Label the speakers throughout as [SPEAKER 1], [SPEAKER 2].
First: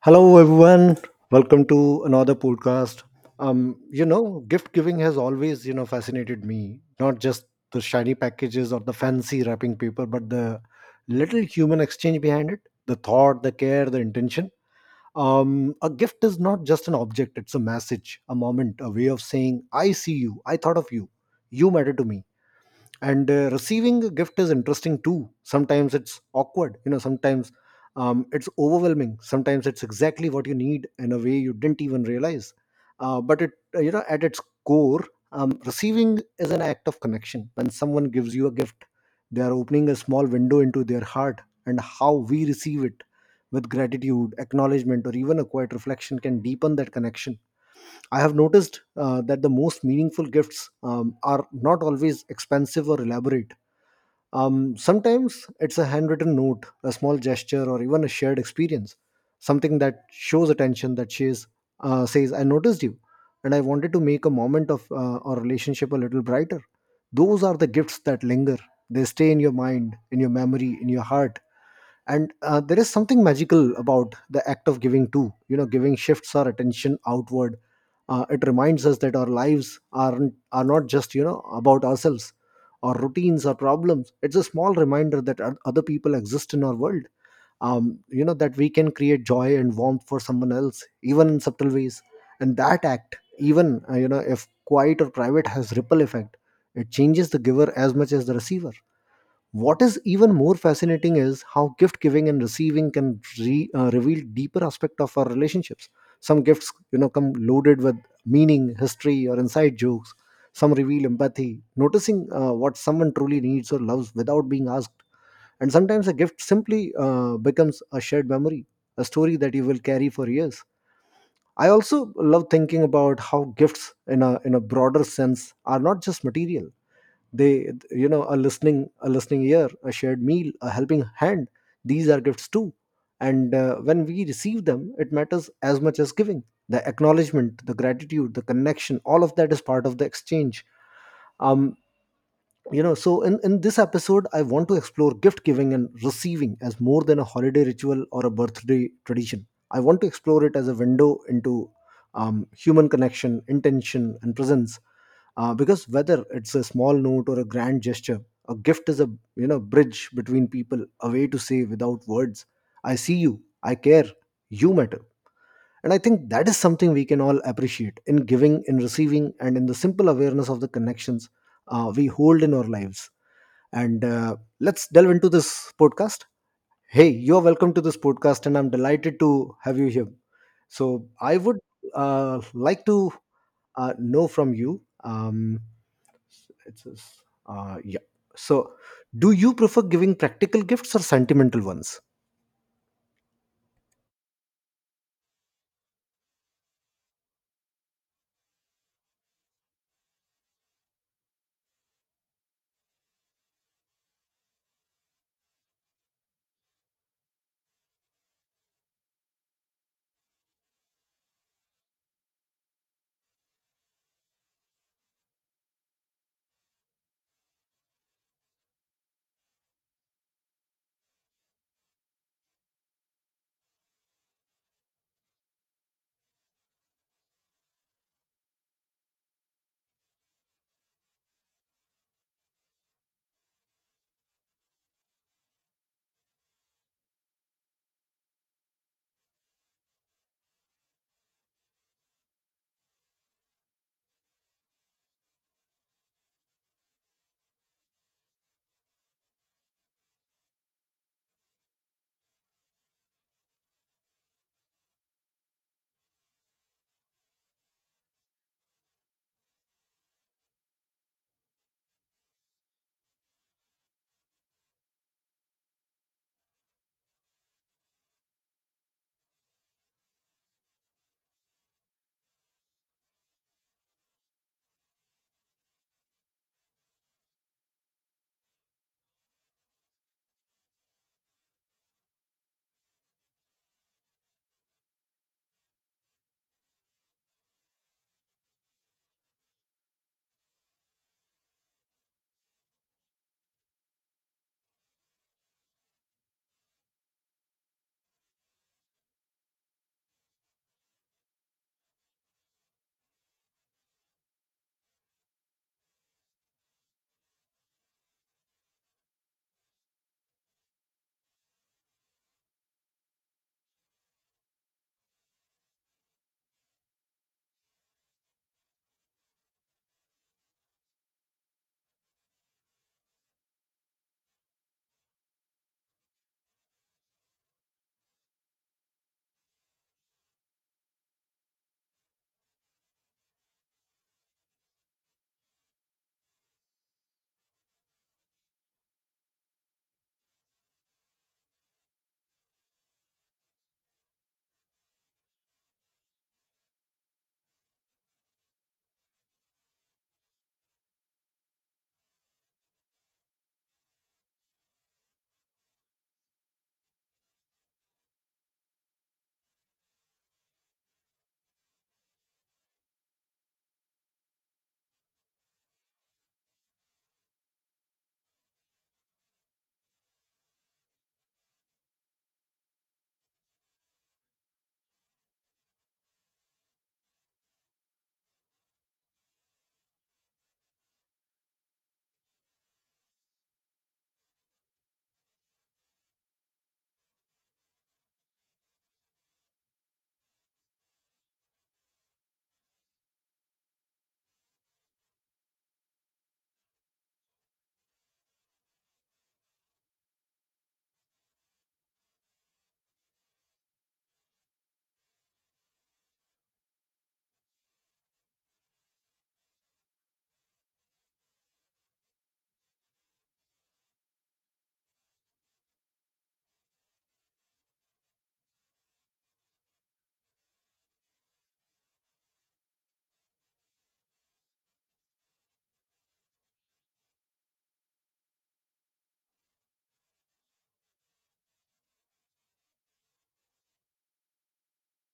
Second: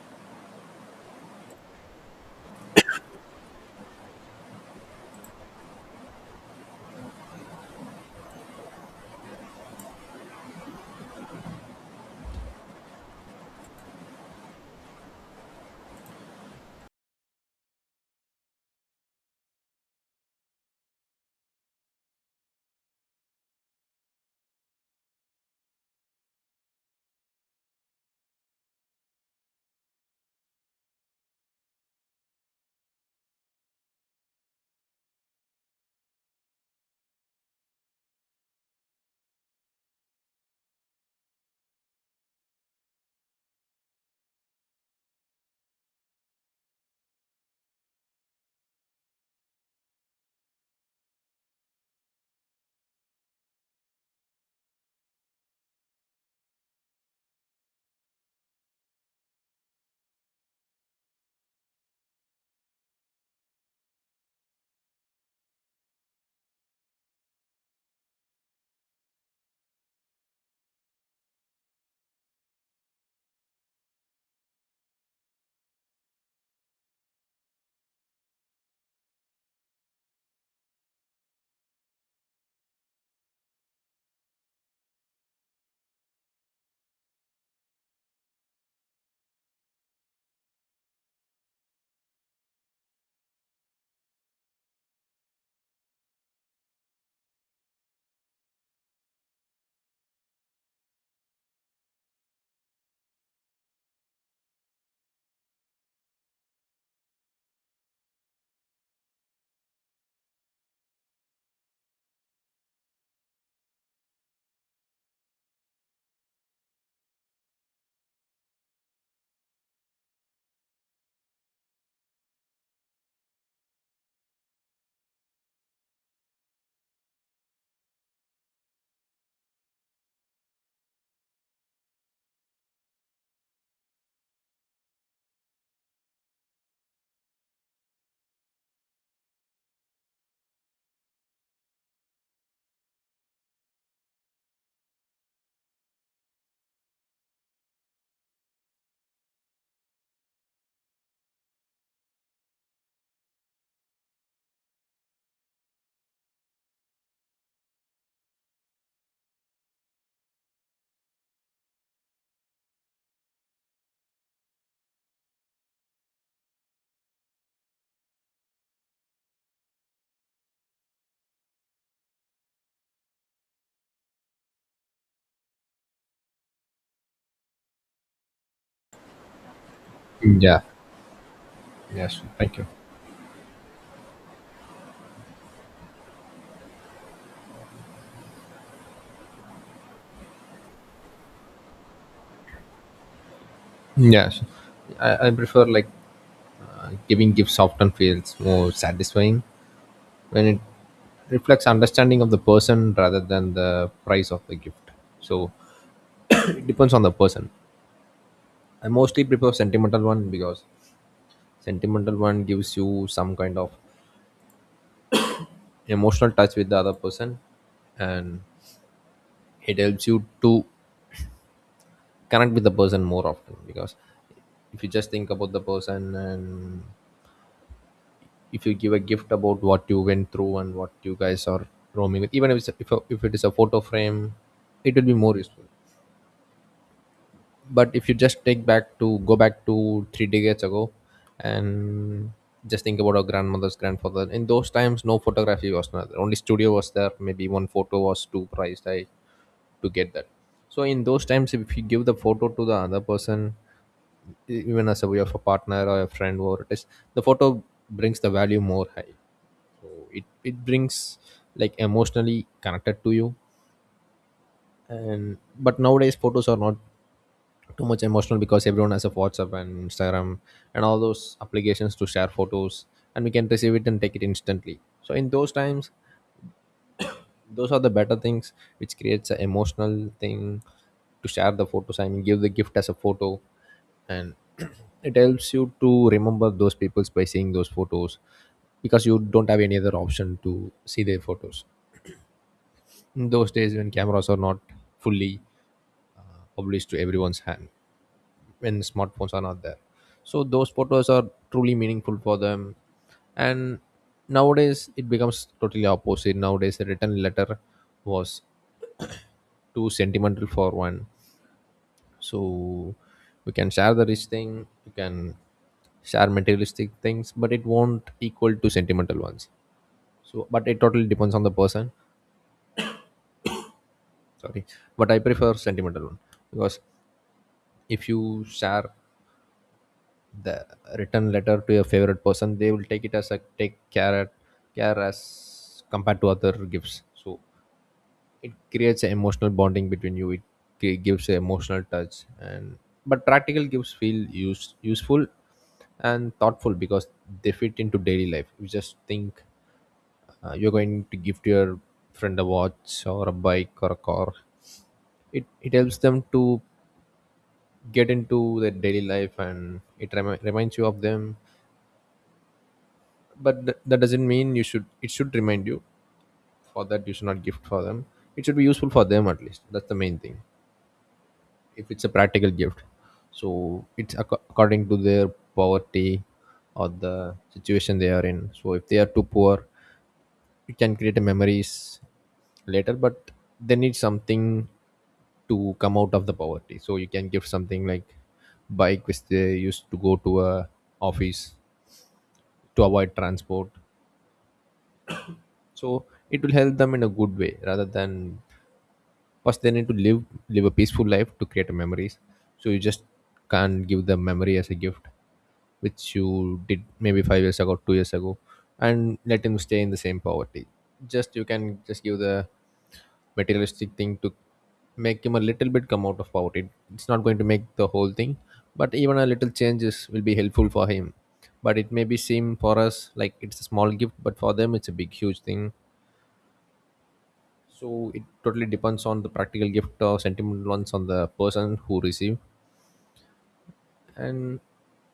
[SPEAKER 1] Hello, everyone. Welcome to another podcast. Gift giving has always fascinated me. Not just the shiny packages or the fancy wrapping paper, but the little human exchange behind it, the thought, the care, the intention. A gift is not just an object, it's a message, a moment, a way of saying, I see you, I thought of you, you matter to me. And Receiving a gift is interesting too. Sometimes it's awkward, sometimes it's overwhelming, sometimes it's exactly what you need in a way you didn't even realize. But it you know At its core, receiving is an act of connection. When someone gives you a gift, they are opening a small window into their heart, and how we receive it, with gratitude, acknowledgement, or even a quiet reflection, can deepen that connection. I have noticed that the most meaningful gifts are not always expensive or elaborate. Sometimes it's a handwritten note, a small gesture, or even a shared experience, something that shows attention, that says, says I noticed you, and I wanted to make a moment of our relationship a little brighter. Those are the gifts that linger. They stay in your mind, in your memory, in your heart, and there is something magical about the act of giving too. Giving shifts our attention outward. It reminds us that our lives are not, just about ourselves, our routines, our problems. It's a small reminder that other people exist in our world, that we can create joy and warmth for someone else even in subtle ways, and that act, even if quiet or private, has ripple effect. It changes the giver as much as the receiver. What is even more fascinating is how gift giving and receiving can reveal deeper aspect of our relationships. Some gifts, come loaded with meaning, history, or inside jokes. Some reveal empathy, noticing what someone truly needs or loves without being asked. And sometimes a gift simply becomes a shared memory, a story that you will carry for years. I also love thinking about how gifts, in a broader sense, are not just material. They you know A listening, ear, a shared meal, a helping hand, these are gifts too. And When we receive them, it matters as much as giving. The acknowledgement, the gratitude, the connection, all of that is part of the exchange. um so, in this episode I want to explore gift giving and receiving as more than a holiday ritual or a birthday tradition. I want to explore it as a window into human connection, intention, and presence, because whether it's a small note or a grand gesture, a gift is a, bridge between people, a way to say without words, I see you, I care, you matter. And I think that is something we can all appreciate, in giving, in receiving, and in the simple awareness of the connections we hold in our lives. And Let's delve into this podcast. Hey, you're welcome to this podcast, and I'm delighted to have you here.
[SPEAKER 2] Yeah.
[SPEAKER 1] So, I would
[SPEAKER 2] Yes. Thank you.
[SPEAKER 1] like to know from you. It says, yeah. So, do you prefer giving practical gifts or sentimental ones?
[SPEAKER 2] Yes. I prefer like giving gifts often feels more satisfying when it reflects understanding of the person rather than the price of the gift. So it depends on the person. I mostly prefer sentimental one, because sentimental one gives you some kind of emotional touch with the other person, and it helps you to connect with the person more often. Because if you just think about the person and if you give a gift about what you went through and what you guys are roaming with, even if it's if it is a photo frame, it will be more useful. But if you just take back to go back to three decades ago and just think about our grandmothers grandfather, in those times no, photography was not there. Only studio was there, maybe one photo was too priced, to get that. So in those times, if you give the photo to the other person, even as a way of a partner or a friend, or it is the photo brings the value more high. It brings like emotionally connected to you. And but nowadays photos are not too much emotional, because everyone has a whatsapp and instagram and all those applications to share photos, and we can receive it and take it instantly. So in those times, those are the better things which creates an emotional thing, to share the photos, I mean give the gift as a photo. And it helps you to remember those peoples by seeing those photos, because you don't have any other option to see their photos in those days, when cameras are not fully obliged to everyone's hand, when smartphones are not there. So those photos are truly meaningful for them. And nowadays it becomes totally opposite. Nowadays a written letter was too sentimental for one. So we can share the rich thing, you can share materialistic things, but it won't equal to sentimental ones. So but it totally depends on the person. Sorry. But I prefer sentimental one, because if you share the written letter to your favorite person, they will take it as a take care care as compared to other gifts. So it creates an emotional bonding between you. It gives an emotional touch. And but practical gifts feel useful and thoughtful, because they fit into daily life. You just think you're going to give to your friend a watch or a bike or a car. It helps them to get into their daily life, and it reminds you of them. But that doesn't mean you should, it should remind you. For that you should not gift for them, it should be useful for them, at least that's the main thing, if it's a practical gift. So it's according to their poverty or the situation they are in. So if they are too poor, you can create a memories later, but they need something to come out of the poverty. So you can give something like bike which they used to go to a office, to avoid transport. So it will help them in a good way, rather than first they need to live live a peaceful life to create memories. So you just can't give them memory as a gift which you did maybe 5 years ago, 2 years ago, and let him stay in the same poverty. Just you can just give the materialistic thing to make him a little bit come out of poverty. It's not going to make the whole thing, but even a little changes will be helpful for him. But it may be seem for us like it's a small gift, but for them it's a big huge thing. So it totally depends on the practical gift or sentimental ones on the person who receive. And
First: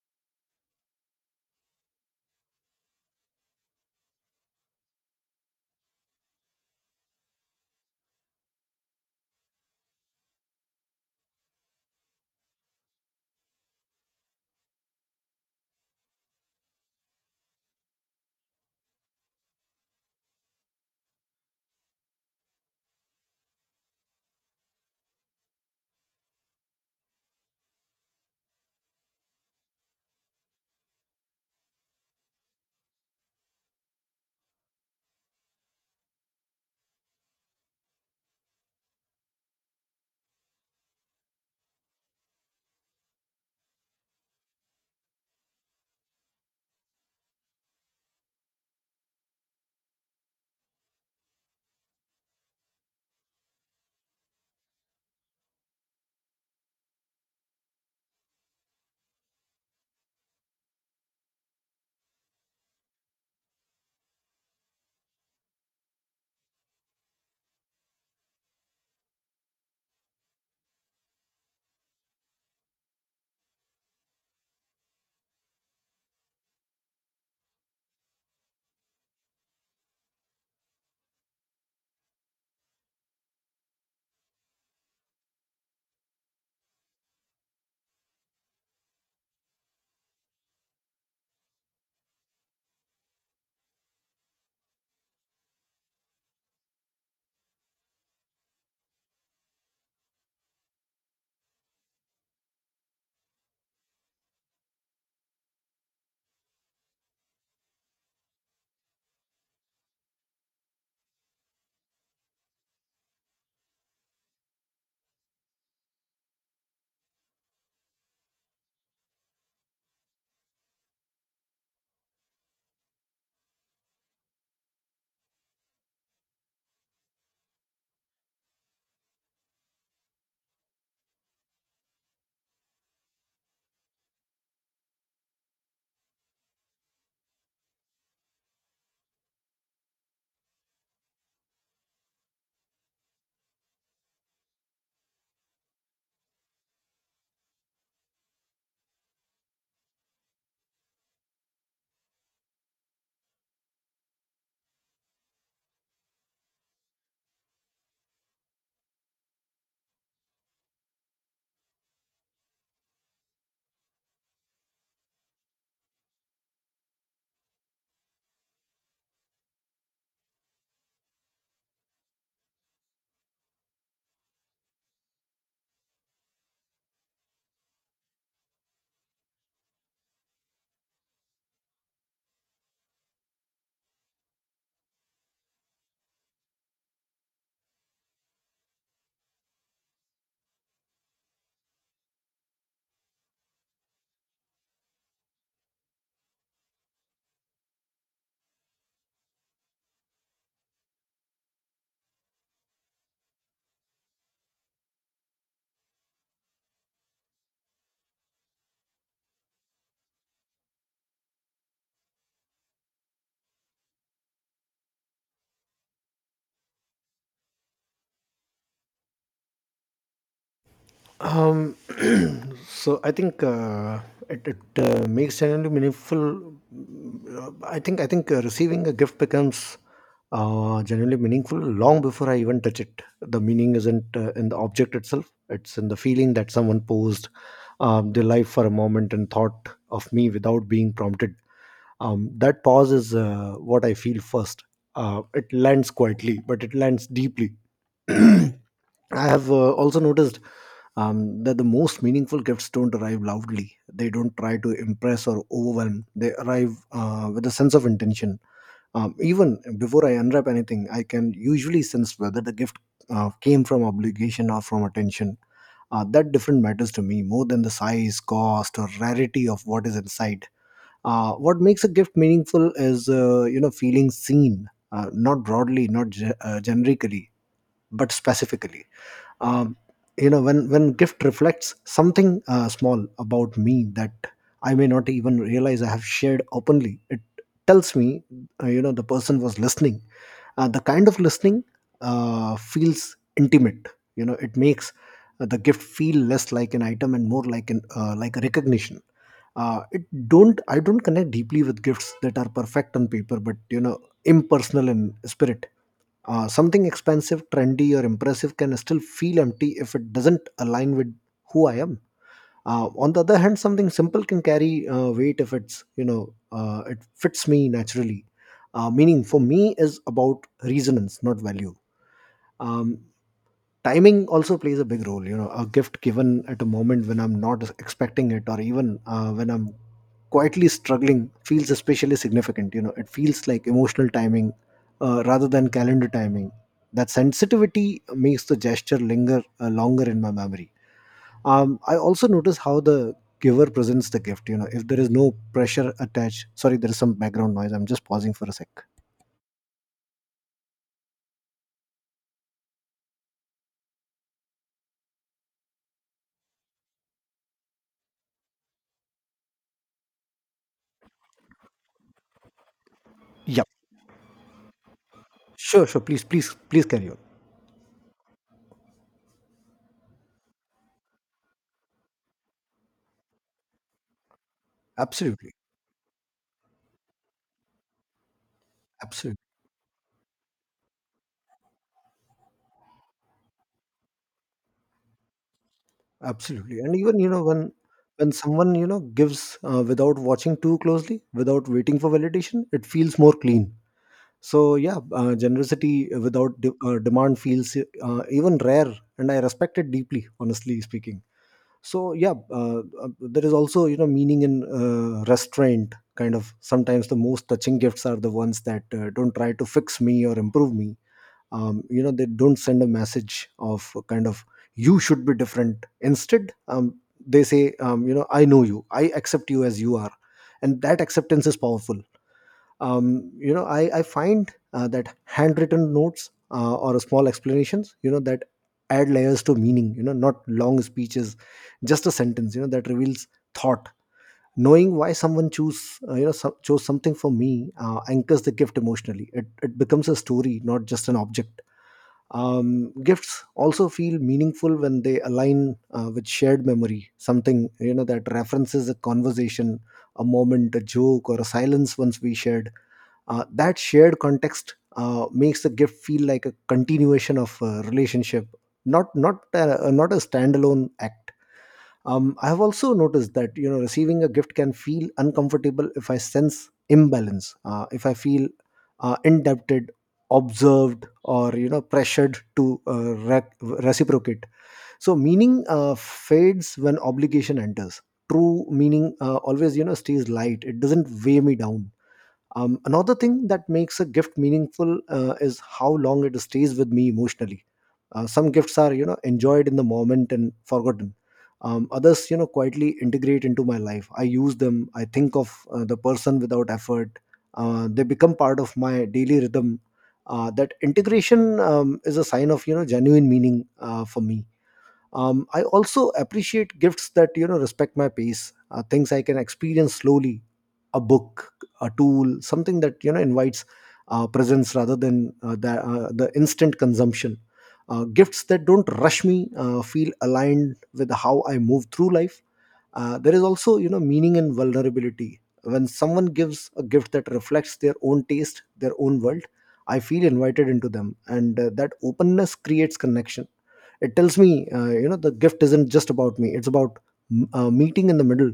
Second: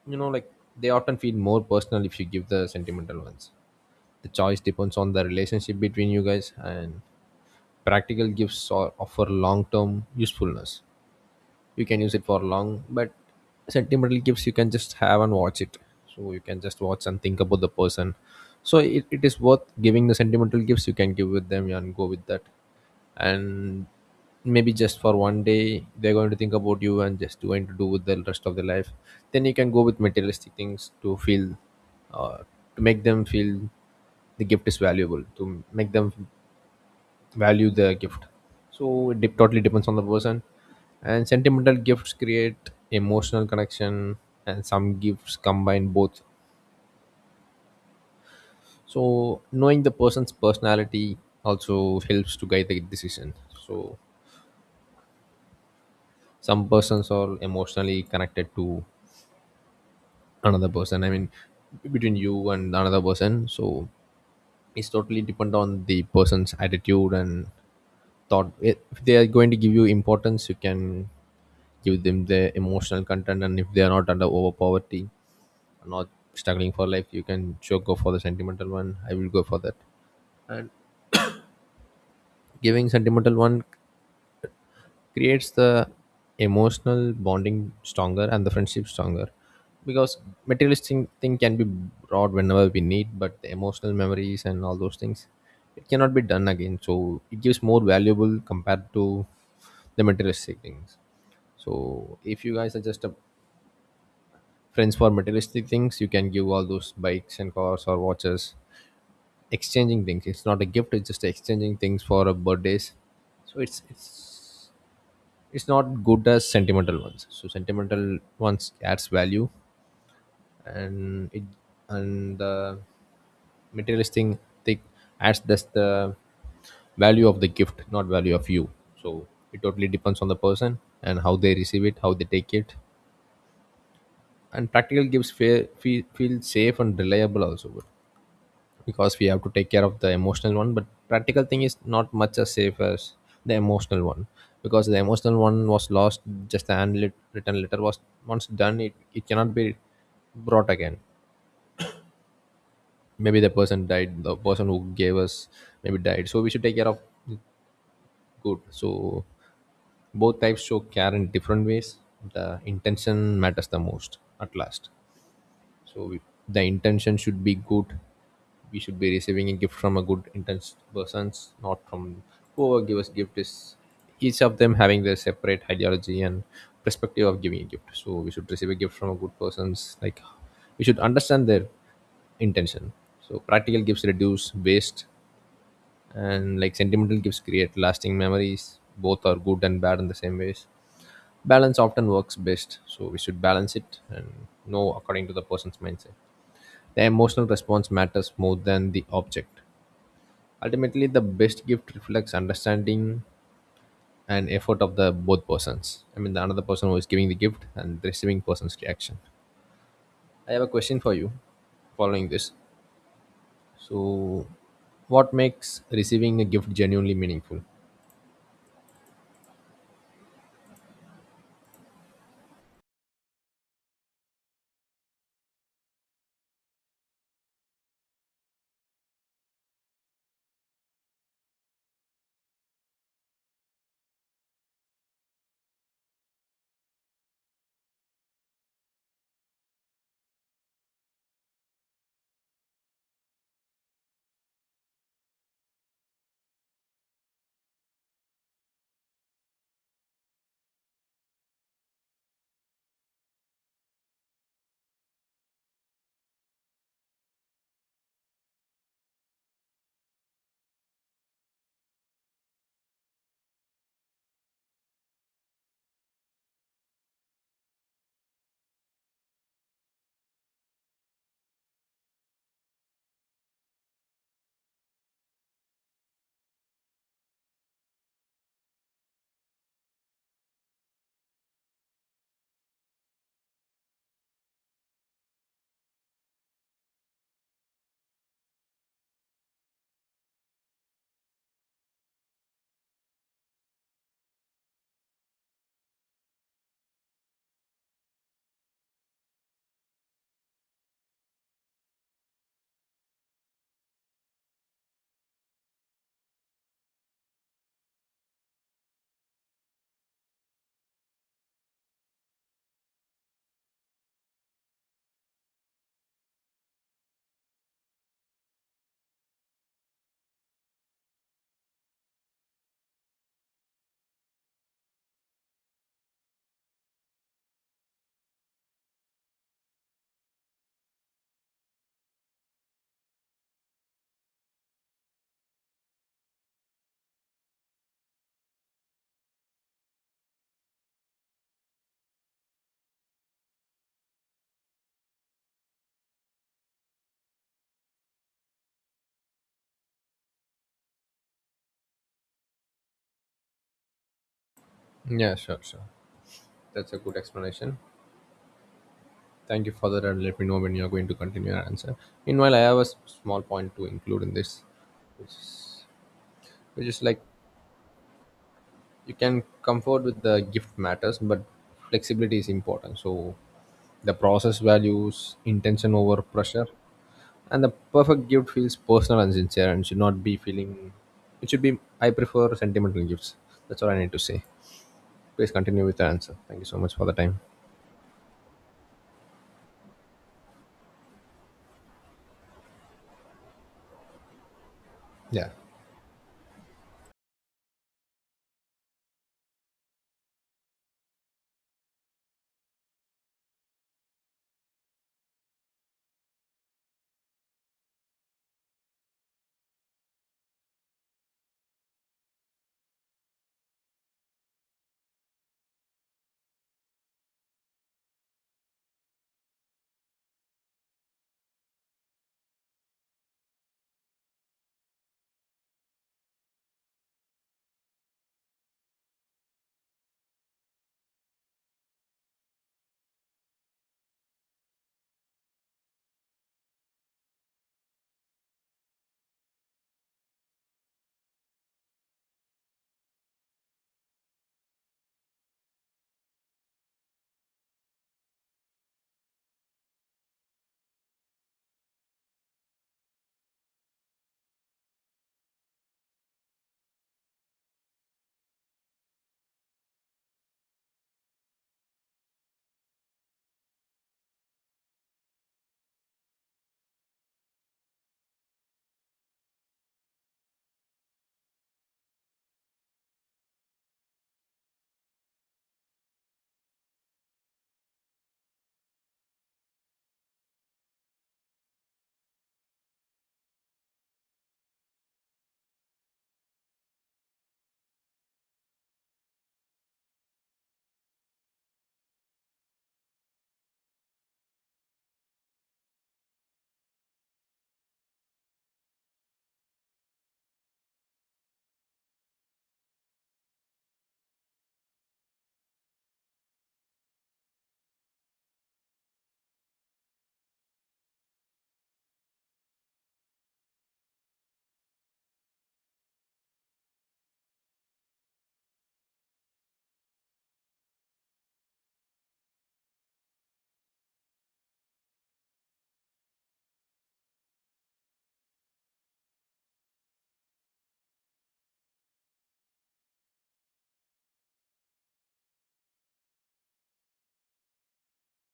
[SPEAKER 2] you know like they often feel more personal if you give the sentimental ones. The choice depends on the relationship between you guys. And practical gifts or offer long-term usefulness, you can use it for long. But sentimental gifts, you can just have and watch it. So you can just watch and think about the person. So it is worth giving the sentimental gifts, you can give with them and go with that. And maybe just for one day they're going to think about you, and just going to do with the rest of their life. Then you can go with materialistic things to feel uh, to make them feel the gift is valuable, to make them value the gift. So it totally depends on the person. And sentimental gifts create emotional connection, and some gifts combine both. So knowing the person's personality also helps to guide the decision. So some persons are emotionally connected to another person, I mean between you and another person. So it's totally depend on the person's attitude and thought. If they are going to give you importance, you can give them the emotional content. And if they are not under over poverty, not struggling for life, you can sure go for the sentimental one. I will go for that. Giving sentimental one creates the emotional bonding stronger and the friendship stronger. Because materialistic thing can be brought whenever we need, but the emotional memories and all those things, it cannot be done again. So it gives more valuable compared to the materialistic things. So if you guys are just a friends for materialistic things, you can give all those bikes and cars or watches. Exchanging things, it's not a gift, it's just exchanging things for a birthdays. So it's it's not good as sentimental ones. So sentimental ones adds value. And it and the materialistic thing adds just the value of the gift, not value of you. So it totally depends on the person, and how they receive it, how they take it. And practical gifts feel safe and reliable also. Because we have to take care of the emotional one, but practical thing is not much as safe as the emotional one. Because the emotional one was lost. Just the handwritten written letter was once done, it cannot be brought again. Maybe the person died, the person who gave us maybe died, so we should take care of good. So both types show care in different ways. The intention matters the most at last. So if the intention should be good. We should be receiving a gift from a good intention persons, not from whoever gives us gift is each of them having their separate ideology and perspective of giving a gift. So we should receive a gift from a good persons. Like we should understand their intention. So practical gifts reduce waste, and like sentimental gifts create lasting memories. Both are good and bad in the same ways. Balance often works best, so we should balance it and know according to the person's mindset. The emotional response matters more than the object. Ultimately, the best gift reflects understanding and effort of the both persons. I mean, the another person who is giving the gift, and the receiving person's reaction. I have a question for you following this. So, what makes receiving a gift genuinely meaningful?
[SPEAKER 1] Um, so I think it makes genuinely meaningful. I think receiving a gift becomes genuinely meaningful long before I even touch it. The meaning isn't in the object itself; it's in the feeling that someone posed their life for a moment and thought of me without being prompted. That pause is what I feel first. It lands quietly, but it lands deeply. I have also noticed that the most meaningful gifts don't arrive loudly. They don't try to impress or overwhelm. They arrive with a sense of intention. Even before I unwrap anything, I can usually sense whether the gift came from obligation or from attention. That different matters to me more than the size, cost, or rarity of what is inside. What makes a gift meaningful is, feeling seen, not broadly, not generically, but specifically. um, when gift reflects something small about me that I may not even realize I have shared openly, it tells me, the person was listening. The kind of listening feels intimate. It makes the gift feel less like an item and more like an like a recognition. It don't I don't connect deeply with gifts that are perfect on paper but, impersonal in spirit. Something expensive, trendy, or impressive can still feel empty if it doesn't align with who I am. On the other hand, something simple can carry weight if it's, it fits me naturally. Meaning for me is about resonance, not value. Um, Timing also plays a big role. A gift given at a moment when I'm not expecting it, or even when I'm quietly struggling, feels especially significant. It feels like emotional timing rather than calendar timing. That sensitivity makes the gesture linger longer in my memory. I also notice how the giver presents the gift. If there is no pressure attached, sorry there is some background noise, I'm just pausing for a sec.
[SPEAKER 2] Yeah, sure, sure. That's a good explanation. Thank you for that, and let me know when you're going to continue your answer. Meanwhile, I have a small
[SPEAKER 1] Yeah,
[SPEAKER 2] point to include in this,
[SPEAKER 1] sure, sure, please, please,
[SPEAKER 2] which
[SPEAKER 1] please
[SPEAKER 2] is
[SPEAKER 1] carry on.
[SPEAKER 2] like you can comfort with the gift matters, but flexibility is important. So the process values
[SPEAKER 1] Absolutely,
[SPEAKER 2] intention over pressure. And the perfect gift feels personal and
[SPEAKER 1] absolutely.
[SPEAKER 2] sincere and should not be feeling. It should be, I prefer sentimental gifts. That's all I need to say. Please continue with the answer, thank you so
[SPEAKER 1] Absolutely.
[SPEAKER 2] much
[SPEAKER 1] And
[SPEAKER 2] for the
[SPEAKER 1] even,
[SPEAKER 2] time.
[SPEAKER 1] when someone, gives without watching too closely, without waiting for validation, it feels more clean. So yeah,
[SPEAKER 2] Yeah.
[SPEAKER 1] generosity without demand feels even rare, and I respect it deeply, honestly speaking. So yeah, there is also, meaning in restraint. Kind of sometimes the most touching gifts are the ones that don't try to fix me or improve me, they don't send a message of kind of, you should be different. Instead, they say, I know you, I accept you as you are, and that acceptance is powerful. I find that handwritten notes or small explanations, that add layers to meaning, not long speeches, just a sentence, that reveals thought. Knowing why someone choose chose something for me anchors the gift emotionally. It becomes a story, not just an object. Gifts also feel meaningful when they align with shared memory, something, that references a conversation, a moment, a joke, or a silence once we shared. That shared context makes the gift feel like a continuation of a relationship, not a standalone act. I have also noticed that, receiving a gift can feel uncomfortable if I sense imbalance, if I feel indebted, observed, or, pressured to reciprocate. So meaning fades when obligation enters. True meaning always, stays light. It doesn't weigh me down. Another thing that makes a gift meaningful is how long it stays with me emotionally. Some gifts are, enjoyed in the moment and forgotten. Others quietly integrate into my life. I use them. I think of the person without effort. They become part of my daily rhythm. That integration is a sign of, genuine meaning for me. I also appreciate gifts that, respect my pace, things I can experience slowly, a book, a tool, something that, invites presence rather than the instant consumption. Gifts that don't rush me feel aligned with how I move through life. There is also, meaning in vulnerability. When someone gives a gift that reflects their own taste, their own world, I feel invited into them, and that openness creates connection. It tells me, the gift isn't just about me, it's about meeting in the middle.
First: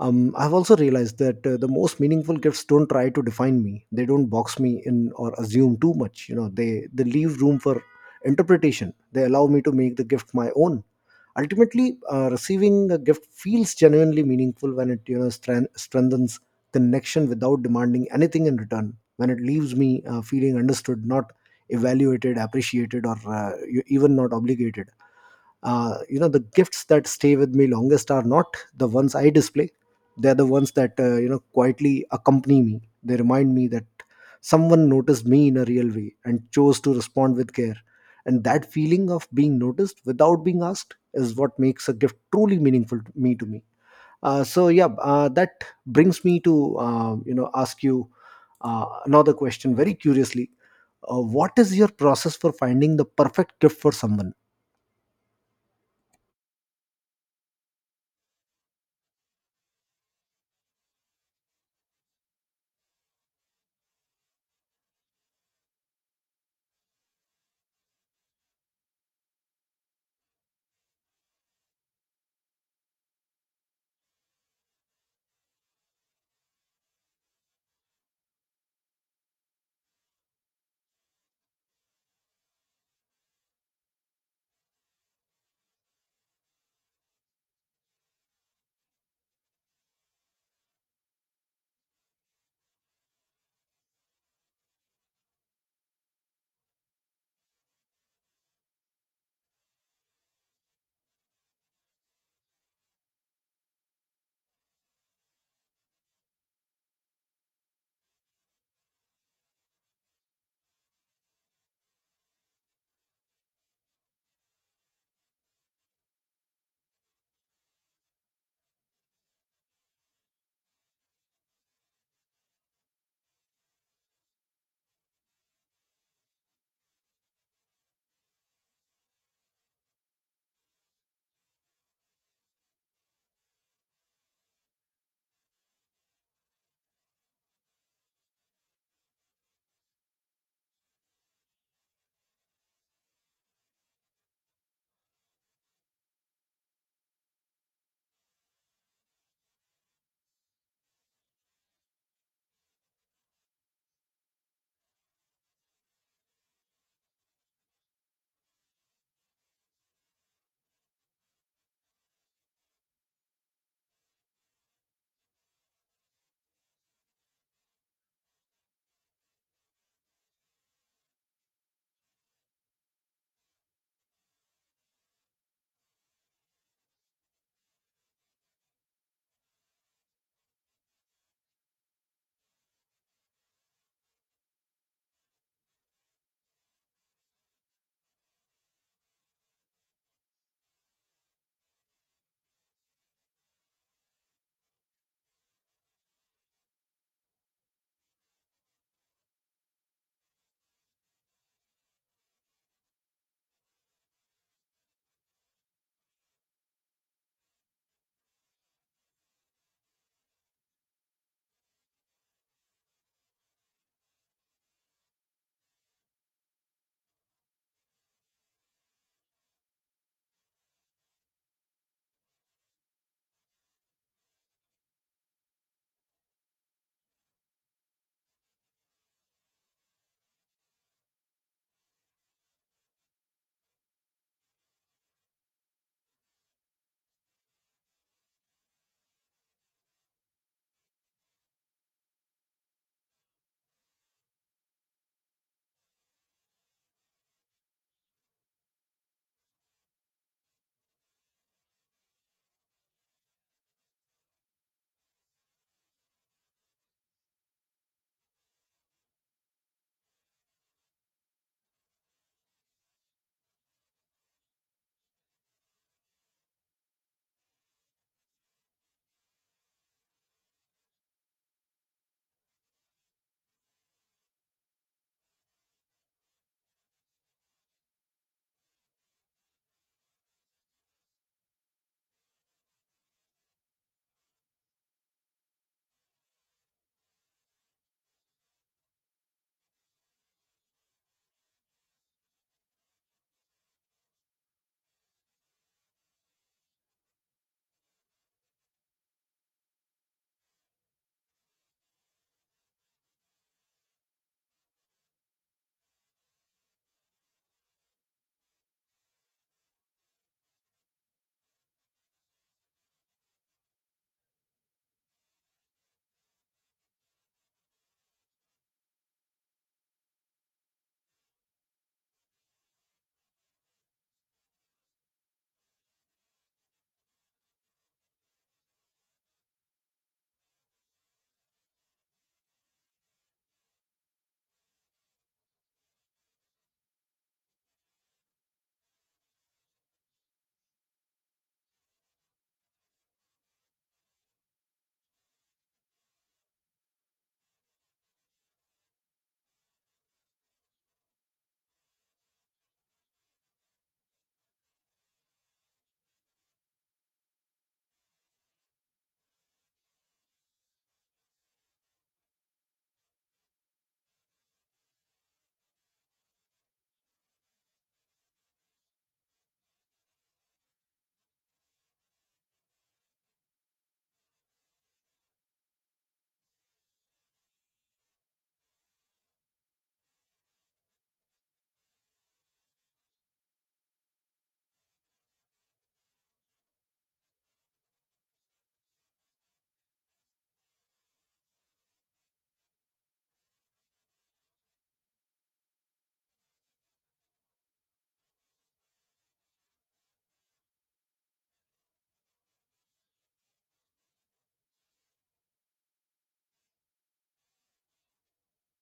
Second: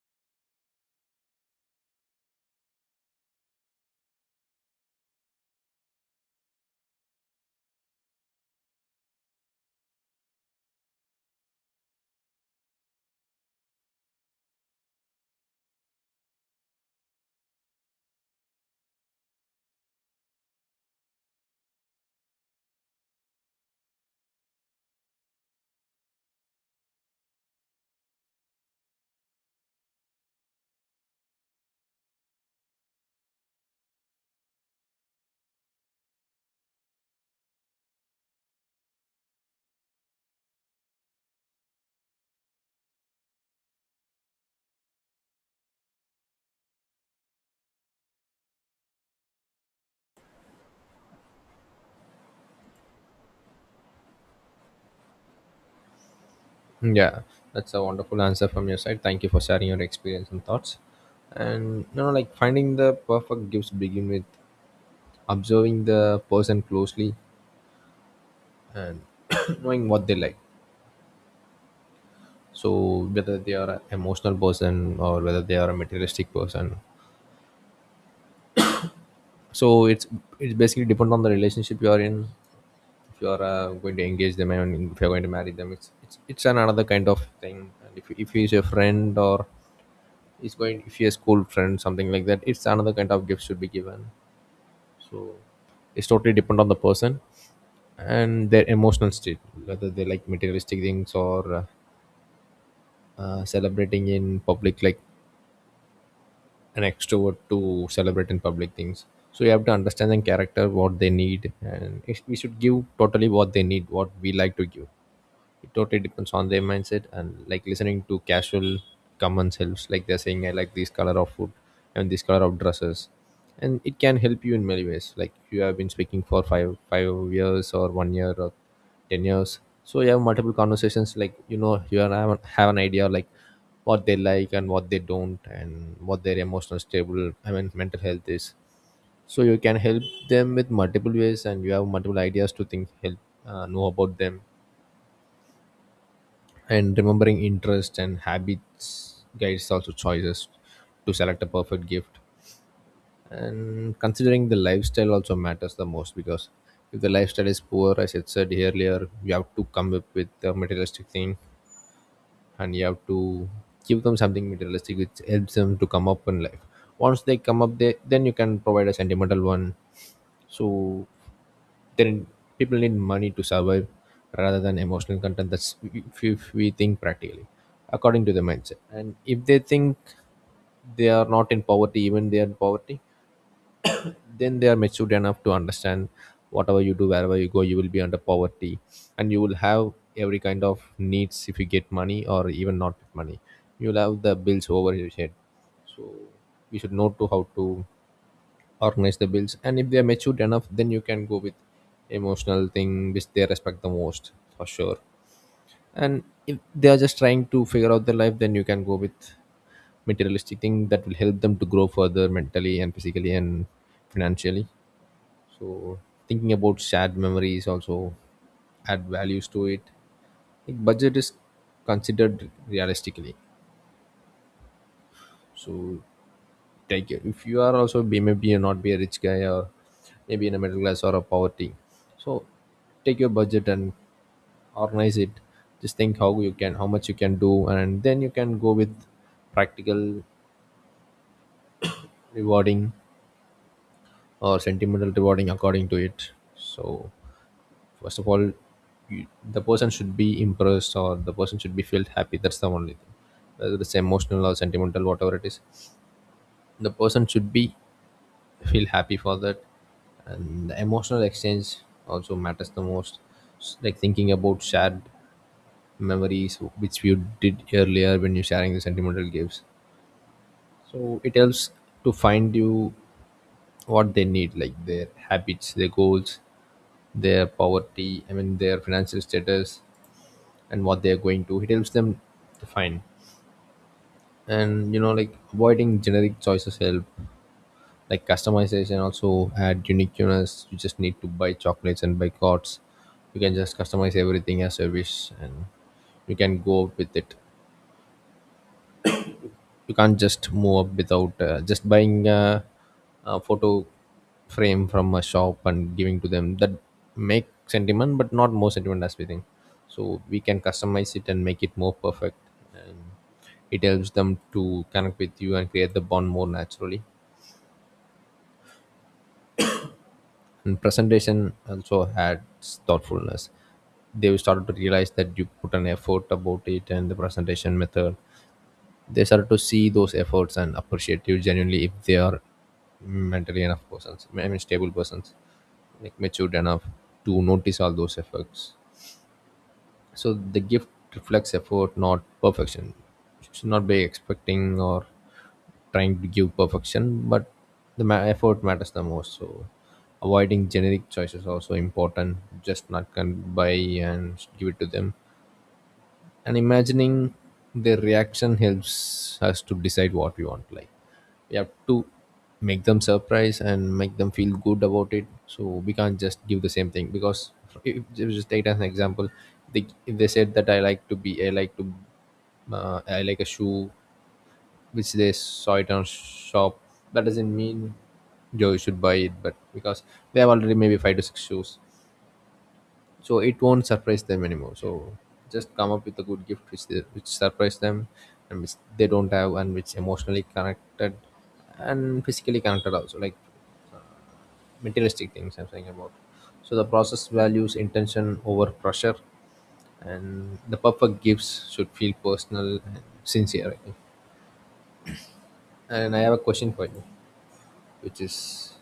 [SPEAKER 1] I've also realized that the most meaningful gifts don't try to define me. They don't box me in or assume too much. You know, they leave room for interpretation. They allow me to make the gift my own. Ultimately, receiving a gift feels genuinely meaningful when it, strengthens connection without demanding anything in return. When it leaves me feeling understood, not evaluated, appreciated, or even not obligated. The gifts that stay with me longest are not the ones I display. They're the ones that quietly accompany me. They remind me that someone noticed me in a real way and chose to respond with care. And that feeling of being noticed without being asked is what makes a gift truly meaningful to me. So yeah, that brings me to ask you another question, very curiously. What is your process for finding the perfect gift for someone?
[SPEAKER 2] Yeah, that's a wonderful answer from your side. Thank you for sharing your experience and thoughts. And like finding the perfect gifts begin with observing the person closely and knowing what they like. So whether they are an emotional person or whether they are a materialistic person, so it's basically depend on the relationship you are in. If you are going to engage them, and if you're going to marry them, it's an another kind of thing. And if he's a friend or he's going if he's a school friend, something like that, it's another kind of gift should be given. So it's totally depend on the person and their emotional state, whether they like materialistic things or celebrating in public, like an extrovert to celebrate in public things. So you have to understand the character what they need, and if we should give totally what they need what we like to give. It totally depends on their mindset, and like listening to casual comments helps, like they're saying I like this color of food and this color of dresses. And it can help you in many ways, like you have been speaking for five years or one year or 10 years, so you have multiple conversations like you are- have an idea, like what they like and what they don't, and what their emotional stable I mean mental health is. So you can help them with multiple ways, and you have multiple ideas to think help know about them. And remembering interests and habits guides also choices to select a perfect gift. And considering the lifestyle also matters the most, because if the lifestyle is poor, as it said earlier, you have to come up with a materialistic thing. And you have to give them something materialistic which helps them to come up in life. Once they come up, they then you can provide a sentimental one. So then people need money to survive rather than emotional content, that's if we think practically, according to the mindset. And if they think they are not in poverty, even they are in poverty, then they are matured enough to understand whatever you do wherever you go, you will be under poverty. And you will have every kind of needs if you get money or even not get money, you'll have the bills over your head. So you should know to how to organize the bills, and if they are matured enough, then you can go with emotional thing which they respect the most, for sure. And if they are just trying to figure out their life, then you can go with materialistic thing that will help them to grow further mentally and physically and financially. So thinking about shared memories also add values to it. Like, budget is considered realistically. So take it, if you are also be maybe you not be a rich guy or maybe in a middle class or a poverty. So take your budget and organize it. Just think how much you can do, and then you can go with practical rewarding or sentimental rewarding according to it. So first of all, you, the person should be impressed or the person should be felt happy, that's the only thing. Whether it's emotional or sentimental, whatever it is, the person should be feel happy for that. And the emotional exchange also matters the most. Like thinking about shared memories which you did earlier when you're sharing the sentimental gifts, so it helps to find you what they need, like their habits, their goals, their poverty I mean their financial status, and what they're going to it helps them to find. And avoiding generic choices help, like customization also add uniqueness. You just need to buy chocolates and buy cards, you can just customize everything as you wish, and you can go out with it. You can't just move up without just buying a photo frame from a shop and giving to them, that make sentiment but not more sentiment as we think. So we can customize it and make it more perfect. And it helps them to connect with you and create the bond more naturally. And presentation also had thoughtfulness. They started to realize that you put an effort about it and the presentation method, they start to see those efforts and appreciate you genuinely if they are mentally enough persons I mean stable persons, like matured enough to notice all those efforts. So the gift reflects effort not perfection. You should not be expecting or trying to give perfection, but the effort matters the most. So avoiding generic choices also important, just not can buy and give it to them. And imagining their reaction helps us to decide what we want, like we have to make them surprised and make them feel good about it. So we can't just give the same thing, because if just take as an example, if they said that I like to be I like to I like a shoe which they saw it on shop, that doesn't mean Joe should buy it, but because they have already maybe five to six shoes, so it won't surprise them anymore. So just come up with a good gift which surprise them, and which they don't have, and which emotionally connected and physically connected also, like uh, materialistic things I'm saying about. So the process values intention over pressure, and the perfect gifts should feel personal and sincere, I think. And I have a question for you, which is,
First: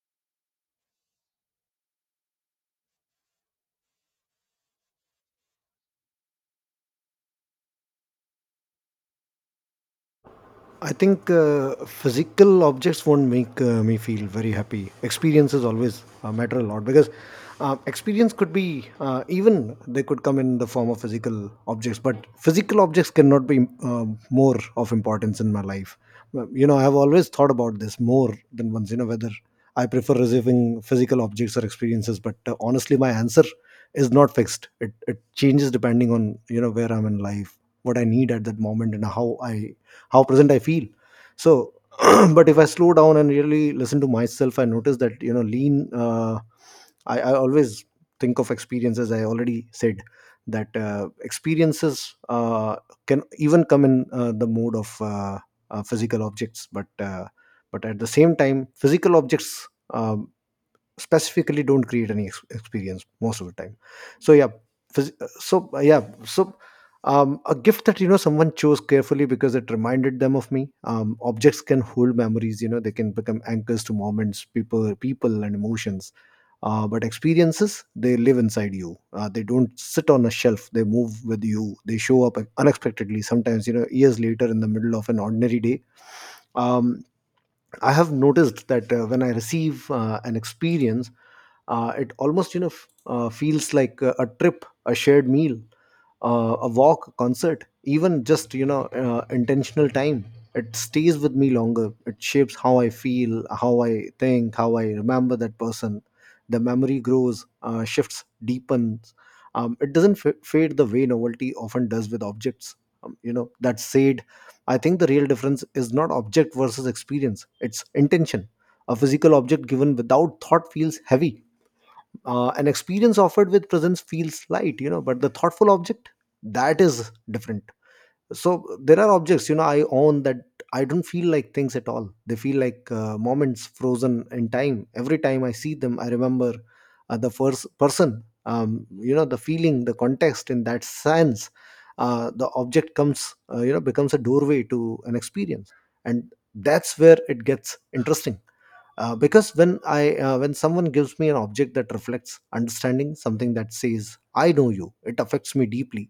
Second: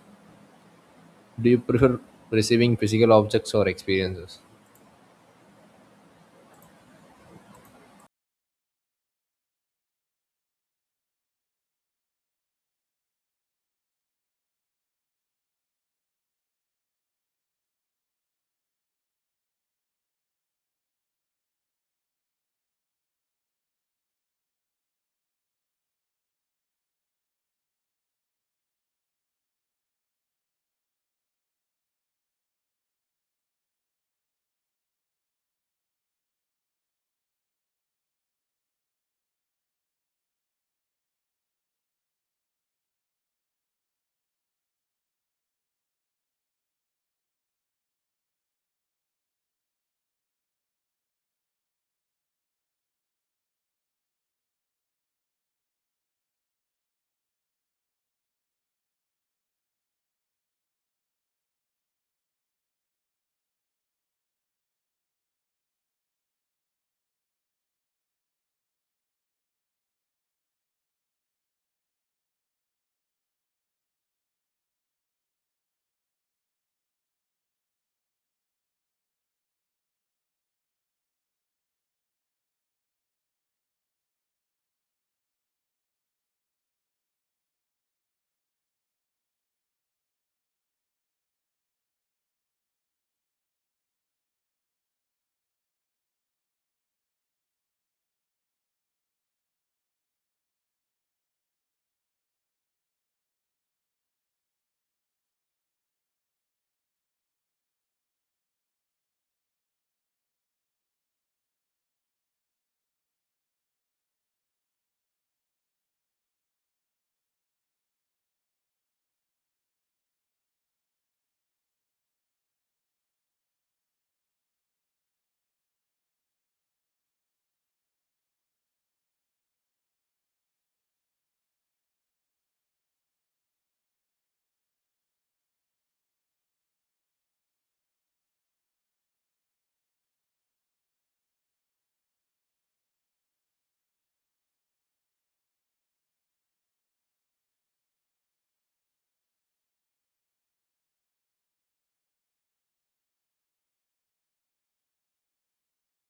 [SPEAKER 2] do you prefer receiving physical objects or experiences?
[SPEAKER 1] I think physical objects won't make me feel very happy. Experiences always matter a lot, because experience could be, even they could come in the form of physical objects, but physical objects cannot be more of importance in my life. Well, you know, I have always thought about this more than once. You know, whether I prefer receiving physical objects or experiences, but honestly, my answer is not fixed. It changes depending on, you know, where I'm in life, what I need at that moment, and how present I feel. So. But if I slow down and really listen to myself, I notice that, you know, lean I always think of experiences. I already said that experiences can even come in the mode of physical objects, but at the same time, physical objects um specifically don't create any experience most of the time. So yeah. phys- so, yeah. So, a gift that, you know, someone chose carefully because it reminded them of me. Objects can hold memories, you know. They can become anchors to moments, people, and emotions. But experiences, they live inside you. They don't sit on a shelf. They move with you. They show up unexpectedly, sometimes, you know, years later, in the middle of an ordinary day. um, I have noticed that when I receive an experience, it almost, you know, feels like a trip, a shared meal, a walk, a concert, even just, you know, intentional time. It stays with me longer. It shapes how I feel, how I think, how I remember that person. The memory grows, shifts, deepens. It doesn't fade the way novelty often does with objects. You know, that said, I think the real difference is not object versus experience, it's intention. A physical object given without thought feels heavy. An experience offered with presence feels light, you know, but the thoughtful object, that is different. So there are objects, you know, I own that I don't feel like things at all. They feel like moments frozen in time. Every time I see them, I remember the first person, you know, the feeling, the context, in that sense. The object comes, becomes a doorway to an experience. And that's where it gets interesting. Because when someone gives me an object that reflects understanding, something that says, I know you, it affects me deeply.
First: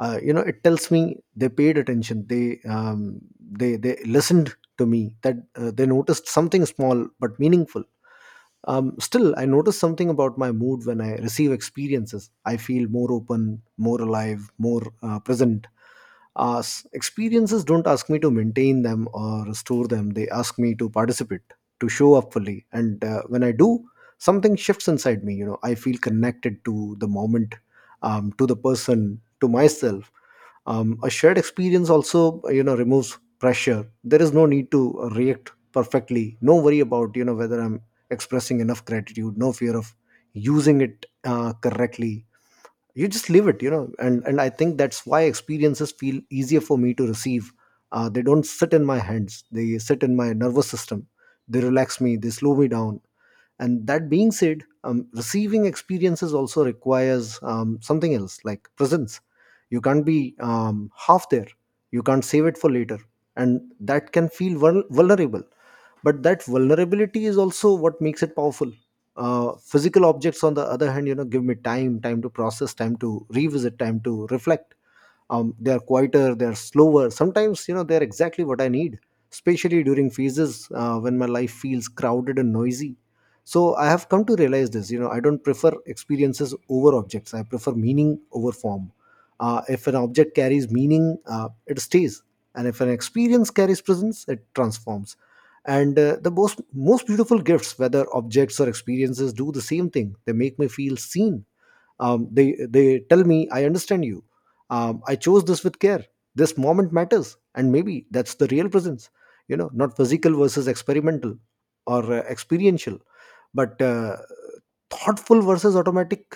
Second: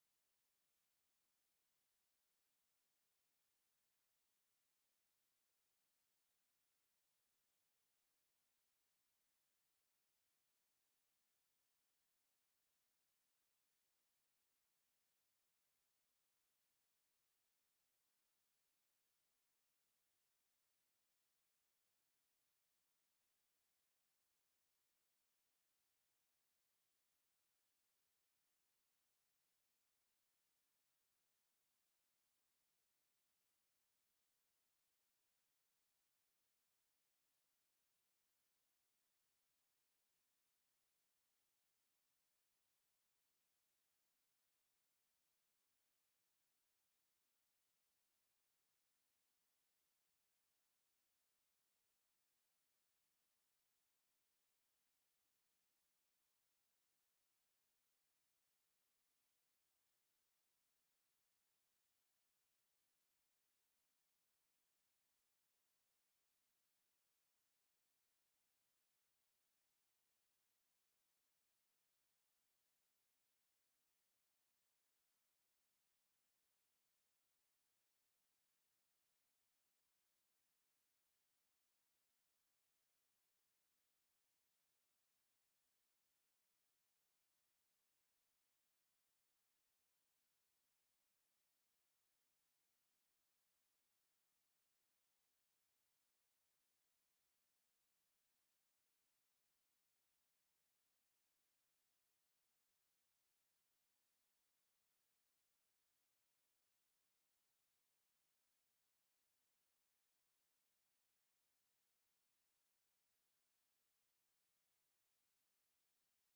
[SPEAKER 1] It tells me they paid attention. They listened to me, that they noticed something small but meaningful. Still, I notice something about my mood. When I receive experiences, I feel more open, more alive, more, present. Experiences don't ask me to maintain them or store them. They ask me to participate, to show up fully. And when I do, something shifts inside me. You know, I feel connected to the moment, to the person, to myself. A shared experience also, you know, removes pressure. There is no need to react perfectly, no worry about, you know, whether I'm expressing enough gratitude, no fear of using it correctly. You just live it, you know. And I think that's why experiences feel easier for me to receive. They don't sit in my hands, they sit in my nervous system. They relax me, they slow me down. And that being said, receiving experiences also requires something else, like presence. You can't be half there. You can't save it for later. And that can feel vulnerable. But that vulnerability is also what makes it powerful. Physical objects, on the other hand, you know, give me time. Time to process, time to revisit, time to reflect. They are quieter, they are slower. Sometimes, you know, they are exactly what I need, especially during phases when my life feels crowded and noisy. So I have come to realize this, you know. I don't prefer experiences over objects, I prefer meaning over form. If an object carries meaning, it stays. And if an experience carries presence, it transforms. And, the most beautiful gifts, whether objects or experiences, do the same thing. They make me feel seen. They tell me, I understand you. I chose this with care. This moment matters. And maybe that's the real presence. You know, not physical versus experimental, or experiential, but thoughtful versus automatic.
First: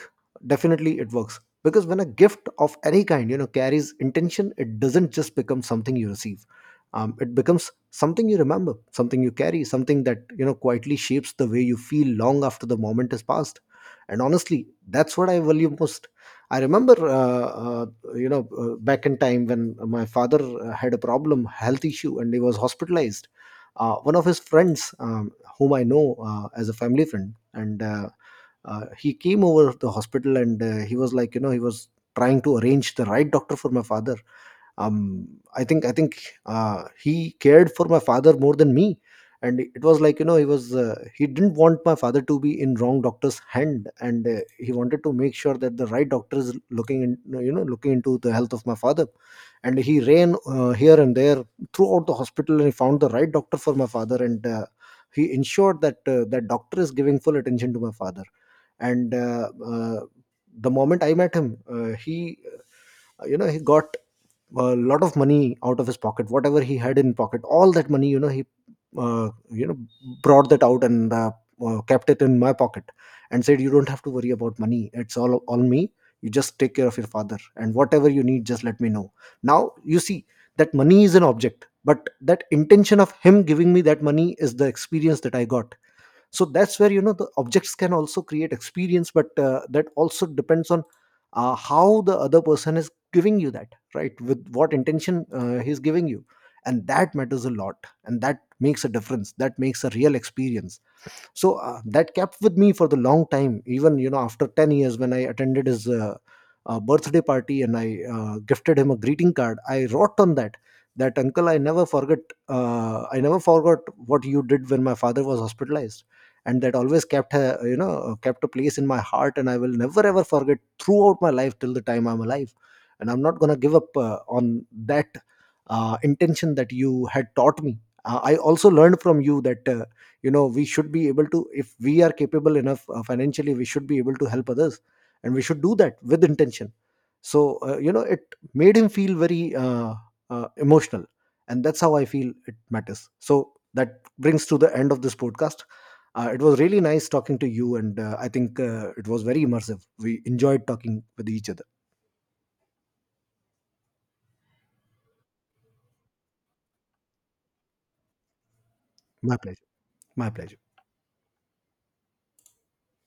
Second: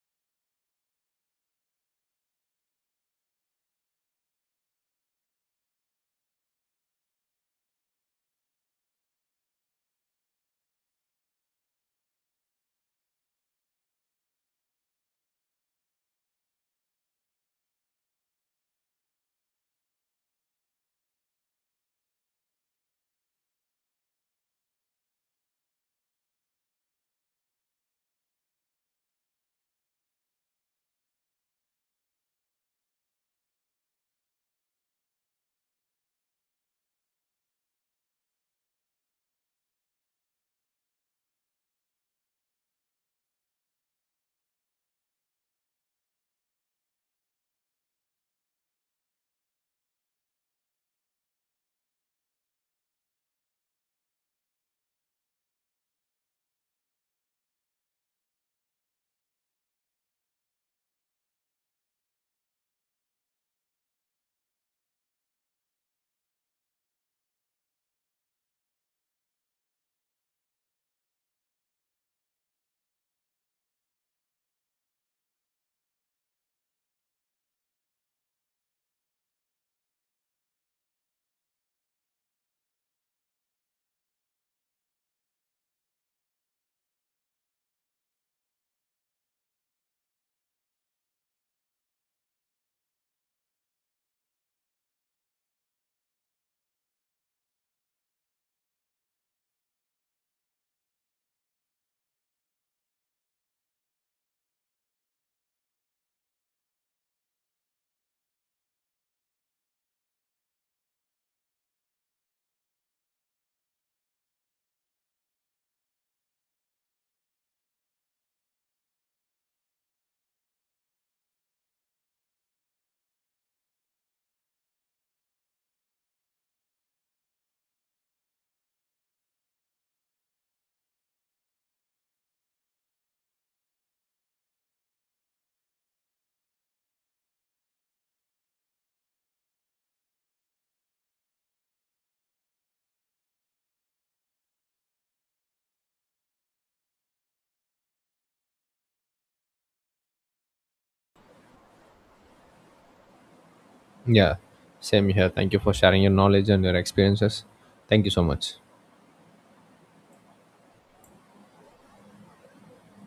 [SPEAKER 1] Definitely it works, because when a gift of any kind, you know, carries intention, it doesn't just become something you receive. It becomes something you remember, something you carry, something that, you know, quietly shapes the way you feel long after the moment has passed. And honestly, that's what I value most. I remember, back in time, when my father had a problem, health issue, and he was hospitalized. One of his friends, whom I know as a family friend, and he came over to the hospital. And he was like, you know, he was trying to arrange the right doctor for my father. um I think, he cared for my father more than me. And it was like, you know, he didn't want my father to be in wrong doctor's hand. And he wanted to make sure that the right doctor is looking in you know looking into the health of my father. And he ran, here and there, throughout the hospital, and he found the right doctor for my father. And he ensured that that doctor is giving full attention to my father. And uh, the moment I met him, he you know he got a lot of money out of his pocket, whatever he had in pocket, all that money, you know, he, uh, you know brought that out, and kept it in my pocket. And said, you don't have to worry about money, it's all me. You just take care of your father, and whatever you need, just let me know. Now you see, that money is an object, but that intention of him giving me that money is the experience that I got. So that's where, you know, the objects can also create experience. But that also depends on how the other person is giving you that, right, with what intention he's giving you. And that matters a lot. And that makes a difference. That makes a real experience. So that kept with me for the long time. Even, you know, after 10 years, when I attended his birthday party, and I gifted him a greeting card, I wrote on that, that, uncle, I never forget. I never forgot what you did when my father was hospitalized. And that always kept a place in my heart. And I will never ever forget throughout my life, till the time I'm alive. And I'm not going to give up, on that intention that you had taught me. I also learned from you that, we should be able to, if we are capable enough financially, we should be able to help others. And we should do that with intention. So, it made him feel very, emotional. And that's how I feel it matters. So that brings to the end of this podcast. It was really nice talking to you. And I think it was very immersive. We enjoyed talking with each other.
[SPEAKER 2] Yeah, same here. Thank you for sharing your knowledge and your experiences. Thank you so much.
[SPEAKER 1] My pleasure. My pleasure.